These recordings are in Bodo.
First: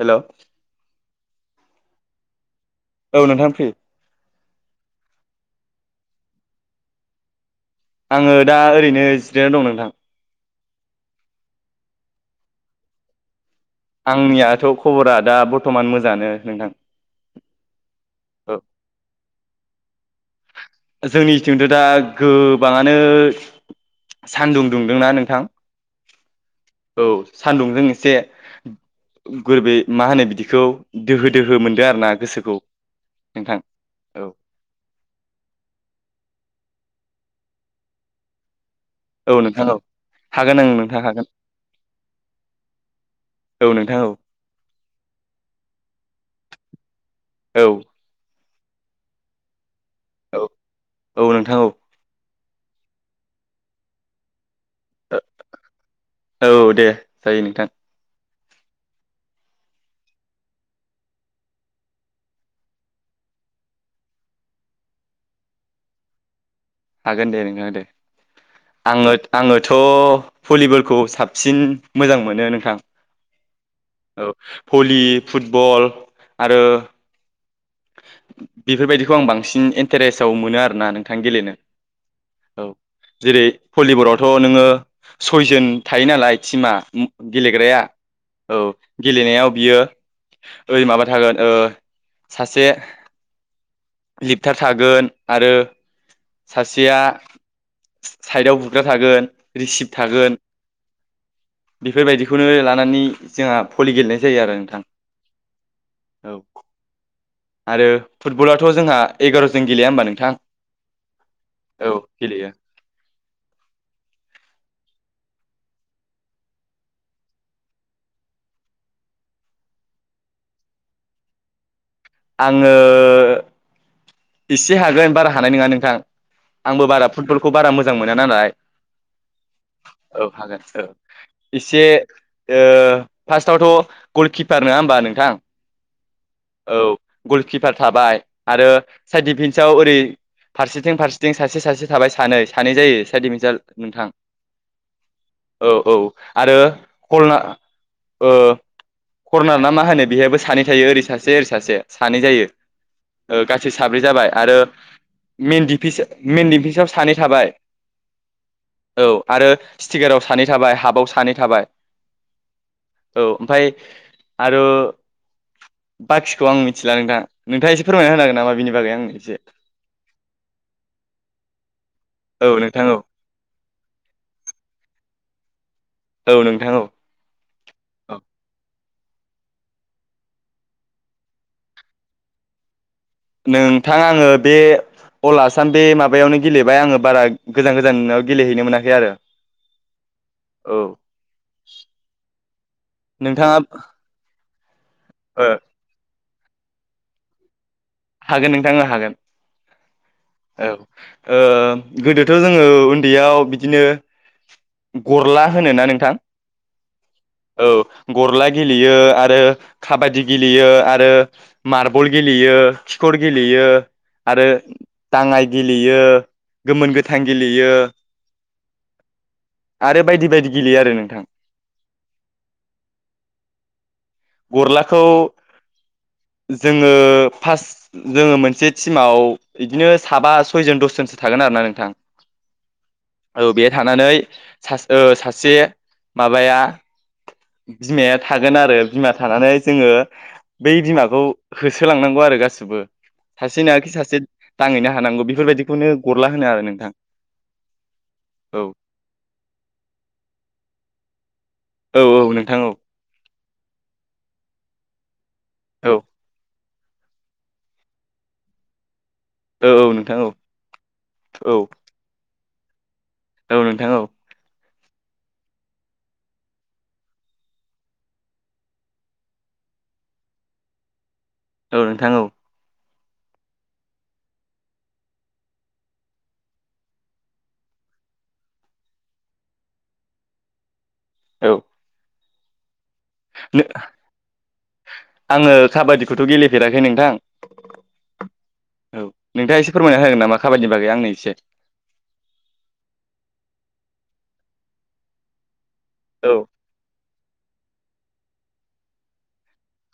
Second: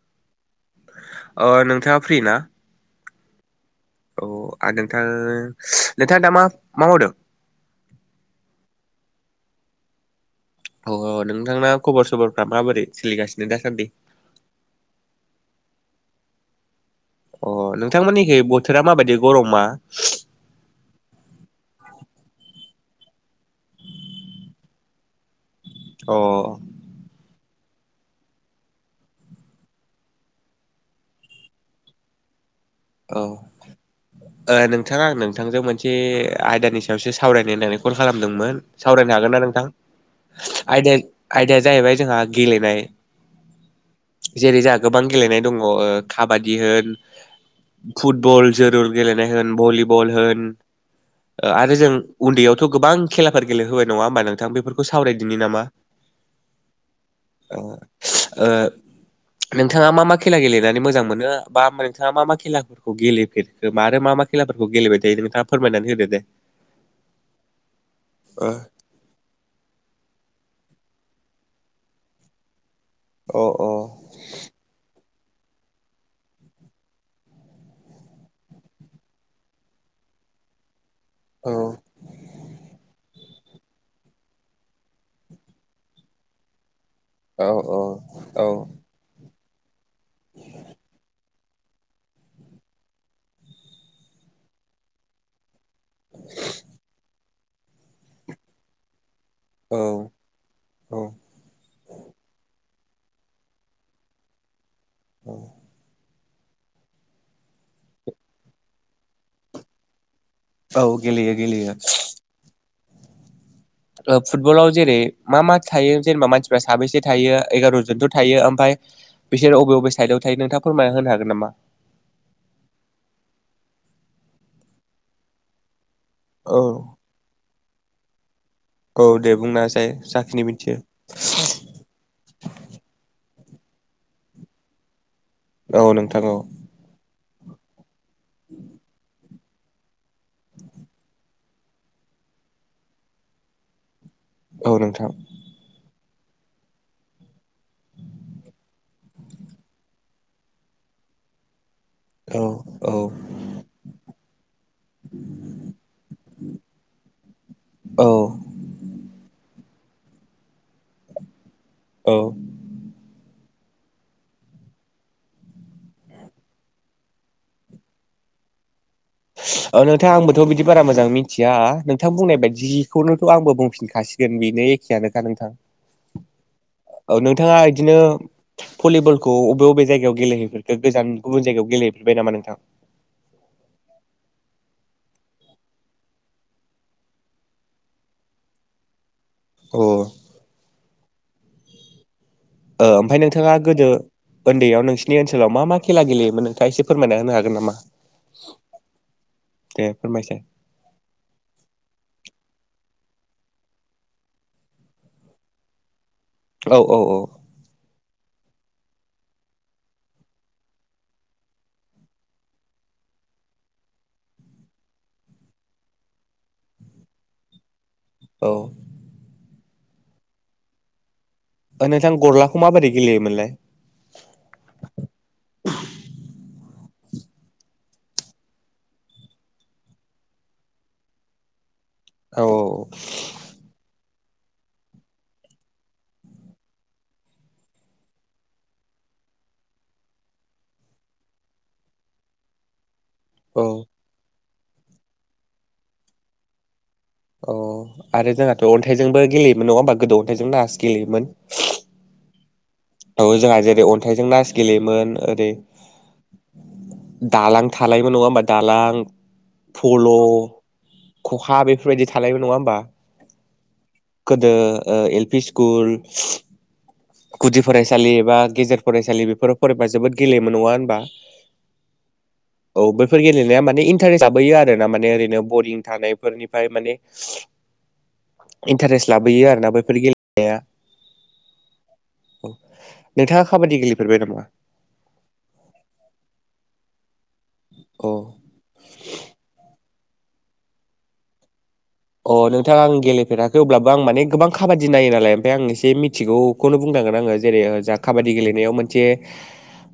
हेल' ओ नोंथाङा फ्रि ना औ नोंथां फ्रि औ आ नोंथां नोंथाङा दा मा मा मावदों आङो दा ओरैनो जिरायना दं नोंथां औ औ नोंथांना खबर सबरफ्रा माबोरै सोलिगासिनो दासान्दि आंनियाथ' खबरा दा बर्थ'मान मोजाङानो नोंथां अ नोंथांमोननिखै औ बोथोरा माबायदि गरमा जोंनिथिंथ' दा गोबाङानो सानदुं दुंदोंना नोंथां अ औ सान्दुंजों एसे गोरबै मा होनो बिदिखौ दोहो दोहो मोनदों आरो ना गोसोखौ औ नोंथां औ ओ नोंथाङा आं नोंथांजों मोनसे आयदानि सायावसो सावरायनाय होननानै कल खालामदोंमोन सावरायनो हागोन ना औ नोंथां औ हागोन आं आयदा नोंथां हागोन आयदाया जाहैबाय जोंहा गेलेनाय औ नोंथां औ जेरै जाहा गोबां गेलेनाय दङ काबादि होन औ फुटबल जोरुर गेलेनाय होन भलिबल औ होन औ ओ नोंथां औ आरो जों उन्दैयावथ' गोबां खेलाफोर गेलेहोबाय नङा होमबा नोंथां बेफोरखौ खौ सावरायदिनि नामा औ दे जायो ओ नोंथां नोंथाङा मा मा खेला गेलेनानै मोजां मोनो बा नोंथाङा मा मा खेला खौ गेलेफेरखो माने मा मा खेलाफोरखौ गेलेबाय थायो नोंथाङा फोरमायनानै होदो दे हागोन दे नोंथां दे ओ आङो आङोथ' भलिबल खौ साबसिन मोजां मोनो नोंथां अ अ औ भलि फुटबल आरो बेफोरबायदिखौ आं बांसिन इन्टारेस्टाव मोनो आरोना नोंथां थां गेलेनो औ जेरै भलिबलावथ' नोङो सयजोन थायो नालाय टिमा औ गेलेग्राया औ गेलेनायाव बियो ओरै माबा थागोन ओ सासे लिपथार थागोन आरो सासेया साइडआव बुग्रा थागोन रिसिप्ट थागोन औ बेफोरबायदिखौनो लानानै नानै जोंहा भलि गेलेनाय जायो आरो नोंथां औ औ आरो फुटबलाथ' जोंहा एगार' जन गेलेया होम्बा नोंथां औ गेलेयो गेलेयो औ गेलेयो ओ फुटबलाव जेरै मा मा थायो जेनेबा मानसिफ्रा साबेैसे थायो एगार'जनथ' थायो ओमफफ्राय बिसोर बबे बबे साइदआव थायो नोंथाङा फोरमायना होनो हागोन नामा आङो एसे हागोन बारा हानाय नङा नोंथां औ आंबो बारा फुटबलखौ बारा मोजां मोना नालाय औ दे बुंना होसाय औ जाखिनि हागोन मिथियो औ एसे ओ फार्स्टआवथ' गलकिपार नङा होमबा नोंथां औ नोंथां औ औ गलकिपार थाबाय आरो साइड डिफेन्स आव ओरै फारसेथिं फारसेथिं सासे सासे थाबाय सानै सानै जायो साइडिभिजनेल नोंथां औ नोंथां औ औ आरो खरनार ओ खरनार ना मा होनो बेहायाबो सानै थायो ओरै सासे ओरै सासे सानै औ जायो औ गासै साब्रै जाबाय आरो मेन डिफिसाव सानै थाबाय औ औ आरो स्टिकाराव सानै थाबाय हाबबाव सानै थाबाय औ औ ओमफ्राय आरो बाखिखौ आं मिथिला नोंथां नोंथाङ एसे फोरमायना होनो हागोन नामा बेनि बागै आंनो एसे अ नोंथाङां आंबोथ' बिदि बारा मोजां मिथिया नोंथां बुंनाय औ बायदि नोंथां औ जिखौनोथ' आंबो बुंफिनखा खासिगोन बेनो एखेयानोखा नोंथां औ नोंथां औ नोंथाङा बिदिनो औ भलिबलखौ बबे बबे जायगायाव गेलेहैफेरखो गोजान गुबुन जायगायाव गेलेहैफेरबाय नामा नोंथां नोंथां आङो बे अल आसाम बे माबायावनो गेलेबाय आङो बारा गोजान गोजानाव गेलेहैनो मोनाखै आरो औ [inaudible] ओमफ्राय नोंथाङा गोदो उन्दैयाव नोंसिनि ओ ओनसोलाव मा मा खेला गेलेयो नोंथाङा एसे फोरमायना होनो हागोन नामा हागोन नोंथां हागोन दे फोरमायसाय ओ गोदो थ' जोङो उन्दैयाव बिदिनो गरला होनोना नोंथां औ औ-औ औ गरला गेलेयो आरो खाबादि गेलेयो आरो मार्बल गेलेयो खिखर गेलेयो आरो दाङाय गेलेयो गोमोन गोथां गेलेयो औ आरो बायदि बायदि गेलेयो आरो नोंथां। नोंथां गरलाखौ माबोरै गेलेयोमोनलाय? गरलाखौ जोङो फार्स्ट जोङो मोनसे टिमाव इदिनो साबा सयजन दसजनसो थागोन आरो ना नोंथां। औ औ बे थानानै सास ओ सासे माबाया बिमाया थागोन आरो बिमा थानानै जोङो बै बिमाखौ होसोलांनांगौ आरो गासि बो औ सासे नङाखि सासे दाङहैनो हानांगौ बेफोरबायदिखौनो गरला होनो आरो नोंथां। अ आरो औ जोंहाथ' अन्थाइजोंबो गेलेयोमोन नङा होमबा गोदो अन्थाइजों नास गेलेयोमोन। औ औ नोंथां औ। औ जोंहा जेरै अन्थाइजों नास गेलेयोमोन ओरै दालां थालायोमोन नङा होमबा दालां। फल' नोंथां औ औ खखा बेफोरबायदि थानायबो नङा होमबा? औ नोंथां औ। गोदो ओ एल पि स्कुल गुदि फरायसालि एबा गेजेर फरायसालि बेफोराव फरायबा जोबोद गेलेयोमोन नङा होनबा? औ नोंथां औ। औ बैफोर गेलेनाया माने इन्टारेस् लाबोयो आरो ना माने ओरैनो बरिं थानायफोरनिफ्राय माने इन्टारेस्ट लाबोयो आरोना बैफोर गेलेनाया। औ। नोंथाङा नो काबादि गेलेफेरबाय नामा आङो खाबादिखौथ' गेले फेराखै नोंथां अ औ नोंथाङा एसे फोरमायना होगोन नामा खाबादिनि बागै आंनो एसे? अ नोंथां आं गेलेफेराखै अब्लाबो आं माने गोबां खाबादि नायो नालाय ओमफ्राय आं बे औ मिथिगौखौनो बुंनांगोन आङो। जेरै जा काबादि गेलेनायाव मोनसे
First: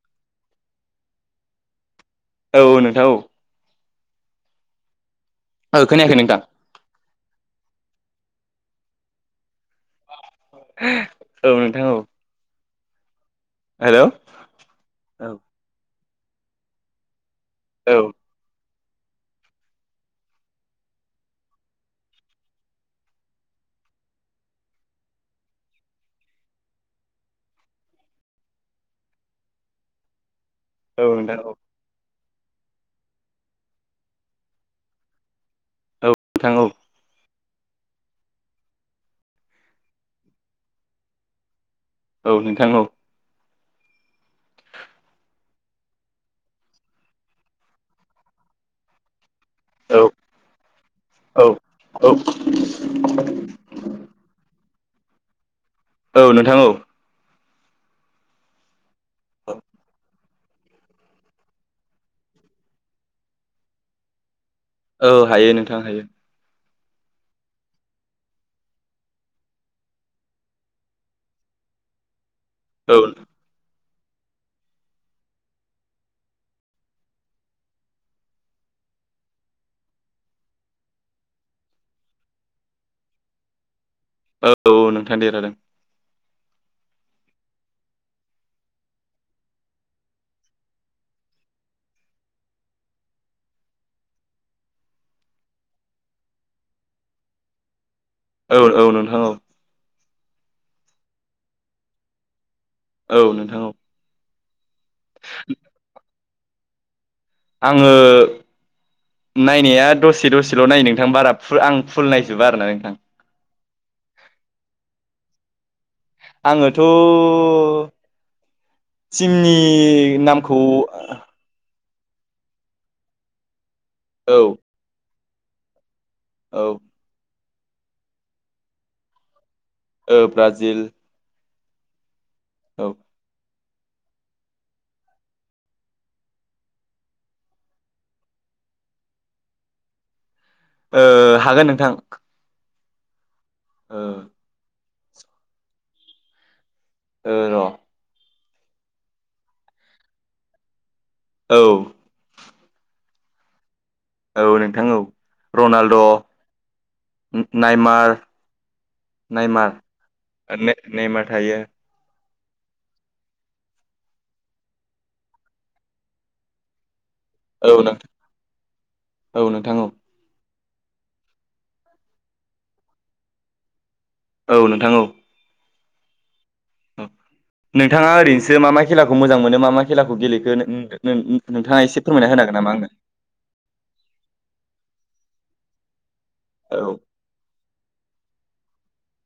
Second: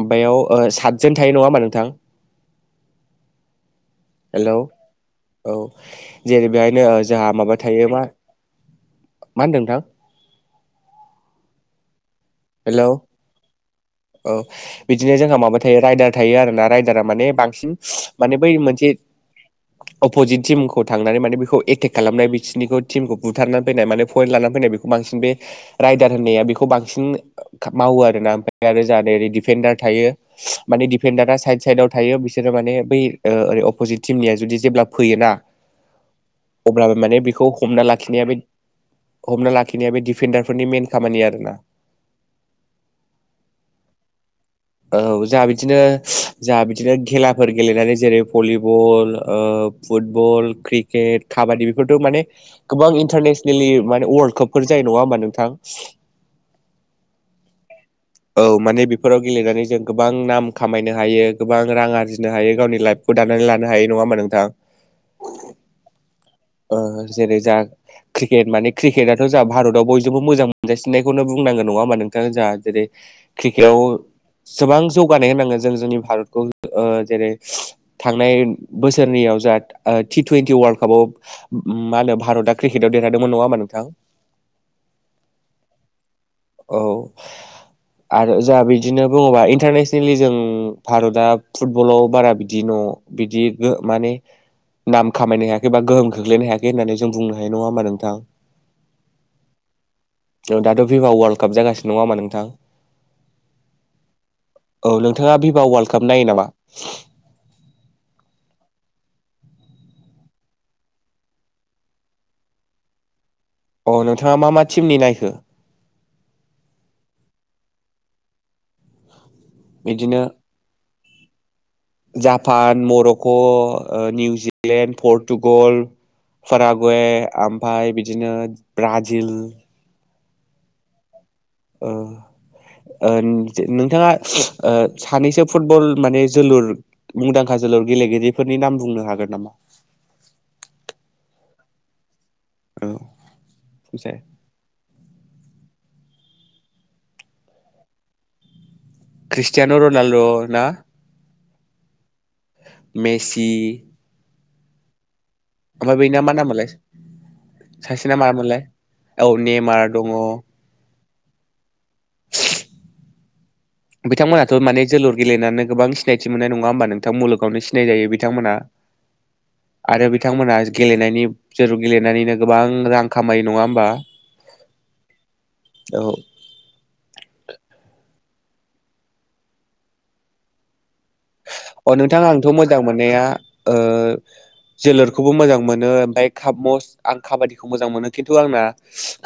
माबायाव ओ साथजोन थायो नङा होमबा नोंथां? औ नोंथां औ। हेलौ औ खोनायाखै नोंथां जेरै बेहायनो जोंहा माबा थायो मा मा होनदों नोंथां? औ नोंथां औ। हेलौ हेलौ औ बिदिनो औ जोंहा माबा थायो राइडार थायो आरोना रायदारा माने बांसिन औ माने बै मोनसे अपजिट टिमखौ थांनानै माने बेखौ एटेक खालामनाय बिसोरनिखौ टिमखौ बुथारनानै फैनाय माने पइन्ट लानानै फैनाय बांसिन बे रायदार होननाया बेखौ बांसिन मावो आरोना ओमफ्राय आरो जाहाथे ओरै डिफेन्डार थायो। माने औ दिफेन्डारा नोंथां औ साइद साइदाव थायो। बिफोर माने बै ओै अफजित टिमनिया जुदि जेब्ला फैयोना औ नोंथां औ अब्लाबो माने बेखौ हमना लाखिनाया बे हमना लाखिनाया बे डिफेन्डारफोरनि मेन खामानि आरोना। औ नोंथां औ। [unintelligible] औ जाआ बिदिनो जाआ बिदिनो खेलाफोर गेलेनानै जेरै भलिबल ओ औ फुटबल क्रिकेट औ काबादि बेफोरथ' औ माने गोबां इन्टारनेसनेलि माने वर्ल्ड काप फोर जायो नङा होमबा नोंथां औ नोंथां औ। औ माने बेफोराव गेलेनानै जों गोबां नाम खामायनो हायो गोबां रां आरजिनो हायो गावनि लाइफखौ दानानै लानो हायो नङा होमबा नोंथां? औ हायो नोंथां हायो। ओ जेरै जा क्रिकेट माने क्रिकेटथ' जा भारताव बयजोंबो मोजां मोनजासिननायखौनो बुंना नांगौ नङा होमा नोंथां जोआ जेरै औ क्रिकेटआव गोबां जौगानाय होनांगो जों जोंनि भारतखौ ओ जेरै थांनाय बोसोर जा ओ टि टुवन्टि वर्ल्ड काप आव मा होनो भारतआ क्रिकेटआव देरहादोंमोन नङा होमबा नोंथां। औ औ नोंथां देरहादों। औ। आरो जोंहा बिदिनो बुङोबा इन्टारनेसनेलि जों भारतआ फुटबलाव बारा बिदि बिदि माने नाम खामायनो हायाखै बा गोहोम खख्लैनो हायाखै होननानै जों बुंनो हायो नङा होमबा नोंथां। औ औ नोंथां औ। औ दाथ' भिभा वार्ल्ड काप जागासिनो नङा हामा नोंथां औ नोंथां औ औ नोंथाङा भिभा वर्ल्ड काप नायो नामा आङो नायनाया दसे दसेल' नाय़ नोंथां बारा फुल आं फुल नायजोबा आरो ना नोंथां अ नोंथाङा मा मा टिमनि नायखो आङोथ' टिमनि बिदिनो नामखौ जापान मर'क' ओ औ निउजिलेण्ड पर्टुगल औ फारागवे ओमफाय बिदिनो ब्राजिल ओ ब्राजिल ओ औ ओन नोंथाङा ओ सानैसो फुटबल माने जोलुर मुंदांखा जोलुर गेलेगिरिफोरनि नाम बुंनो हागोन नामा? ओ हागोन नोंथां। औ ओ बुंसाय। ओ र' ख्रिस्टियान' रनाल्ड' ना औ मेसि औ नोंथां औ आमफाय रनाल्द' बैना मा नामलाय नायमार सासेना मामोनलाय औ नायमार नेमार दङ ने नेमार थायो [unintelligible] बिथांमोनहाथ' माने जोलुर गेलेनानै गोबां सिनायथि मोन्नाय नङा होमबा नों- थां मुलुगावनो औ सिनाय जायो बिथांमोना नोंथां औ नोंथां औ आरो बिथांमोना गेलेनायनि जोलुर गेलेनानैनो गोबां रां खामायो नङा होमबा। औ नोंथां औ। औ। नोंथाङा ओरैनोसो मा मा खेलाखौ मोजां मोनो मा मा खेलाखौ गेलेखो नों अ नोंथां आंथ' मोजां मोननाया ओ जोलुरखौबो मोजां मोनो ओमफाय औ कापमस्ट आं काबादिखौ मोजां मोनो खिन्थु आंना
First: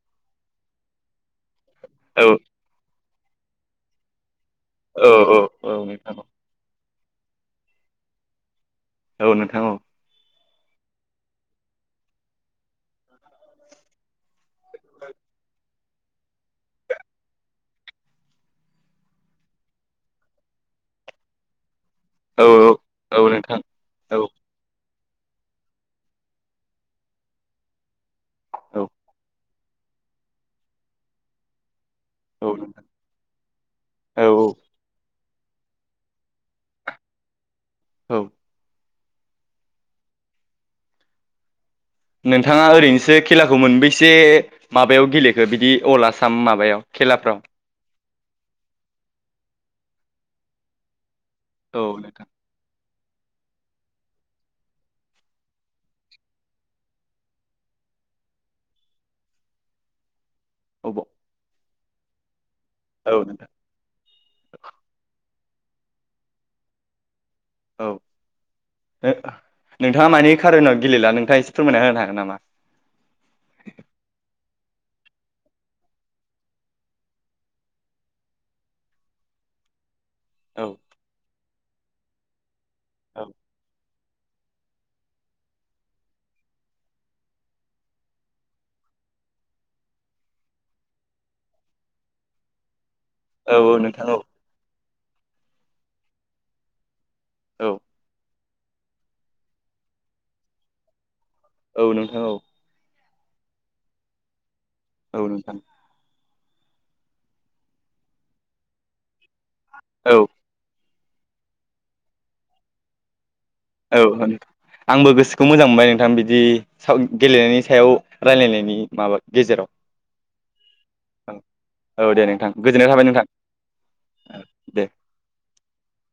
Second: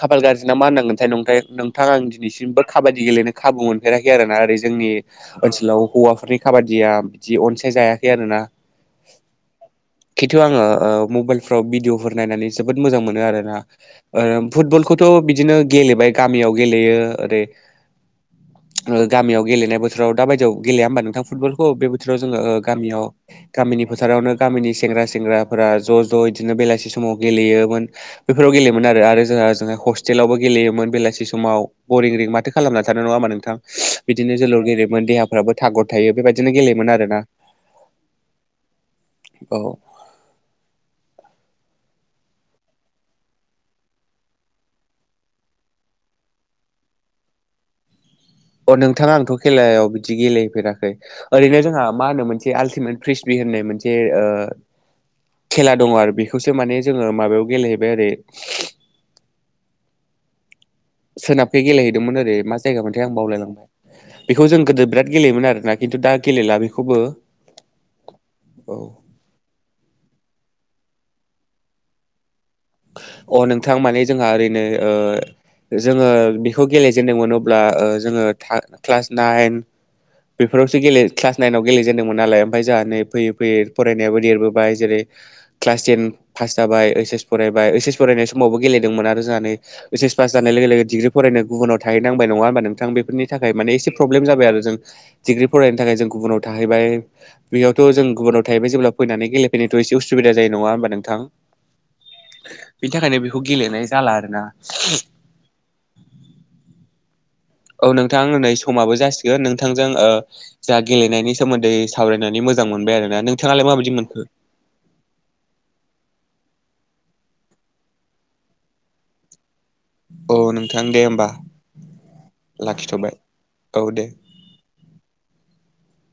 खाफाल गाज्रि ना मा होननांगोनथाय नंथाय नों नोंथां आं औ दिनैसिमबो काबादि गेलेनो खाबु मोनफेराखै आरोना आरै जोंनि औ औ औ ओनसोलाव नोंथां हौवाफोरनि खाबादिया बिदि अनसाय जायाखै आरोना। औ नोंथां औ। खिन्थु आङो ओ मबाइलफ्राव भिडिअफोर नायनानै जोबोद मोजां मोनो आरोना ओ फुटबलखौथ' बिदिनो गेलेबाय गामियाव गेलेयो ओरै ओ गामियाव गेलेनाय बोथोराव दाबायदियाव गेलेया होमबा नोंथां फुटबलखौ बेबाय दिफ्राव जोङो औ ओ गामिनियाव औ नोंथां औ गामिनि औ फोथारावनो गामिनि सेंग्रा सेंग्राफोरा ज' ज' बिदिनो बेलासि समाव गेलेयोमोन बेफोराव गेलेयोमोन औ आरो जोंहा जोंहा हस्टेलावबो गेलेयोमोन बेलासि समाव बरिं रिं माथो नोंथां खालामना थानो नङामा नोंथां बिदिनो औ जोलुर गेलेयोमोन देहा फोराबो थागर थायो बेबायदिनो गेलेयोमोन आरोना औ औ नोंथाङा ओरैनोसो खेलाखौ मोनबैससे माबायाव गेलेखो बिदि अल आसाम माबायाव खेलाफ्राव? [inaudible] अ नोंथाङा आंथ' खेलायाव बिदि गेलेफेराखै ओरैनो औ जोंहा मा होनो नोंथां मोनसे आल्टिमेट क्रिस्बि होननाय मोनसे ओ खेला दङ आरो बेखौसो माने जोङो माबायाव गेलेहैबाय आरो अबाव सोनाफै गेलेहैदोंमोन ओरै मा जायगा मोनथाय आं औ नोंथां बावलायलांबाय बेखौ जों गोदो बिराद गेलेयोमोन आरोना खिन्थु दा गेलेला बेखौबो औ औ ओ नोंथाङा मानि कार'नाव गेलेला नोंथाङा एसे फोरमायना होनो हागोन नामा? अ नोंथां माने जोंहा ओरैनो ओ जोङो बेखौ गेलेजेदोंमोन अब्ला ओ जोङो था क्लास नाइन औ बेफोरावसो गेले क्लास नाइनाव गेलेजेनदोंमोन नालाय ओमफ्राय जोंहा नै औ फैयै फैयै फराय नायावबो देरबोबाय जेरै क्लास थेन पास जाबाय ओइस एस फरायबाय ओइस एस फरायनाय समावबो गेलेदोंमोन आरो जानानै ओइस एस पास जानाय लोगो डिग्रि फरायनो गुबुनाव थाहैनांबाय नङा होनबा नोंथां बेफोरनि थाखाय औ माने औ एसे नोंथां औ प्रब्लेम जाबाय आरो जों डिग्रि फरायनो थाखाय जों गुबुनाव थाहैबाय औ बेयावथ' जों गुबुनाव थाहैबाय जेब्ला फैनानै गेलेफैनायथ' एसे उसुबिदा जायो नङा हबा नोंथां? औ नोंथां औ। बिनि थाखायनो बेखौ गेलेनाय जाला आरोना औ नोंथां। औ नोंथां नै समाबो जासिगोन नोंथांजों ओ औ जा गेलेनायनि सोमोन्दै सावरायनानै मोजां मोनबाय आरोना नों औ आंबो गोसोखौ मोजां मोनबाय नोंथां बिदि साव गेलेनायनि सायाव रायलायनायनि माबा गेजेराव औ नोंथां दे होमबा। औ दे नोंथां गोजोननाय थाबाय लाखिथ'बाय नोंथां औ दे। [inaudible]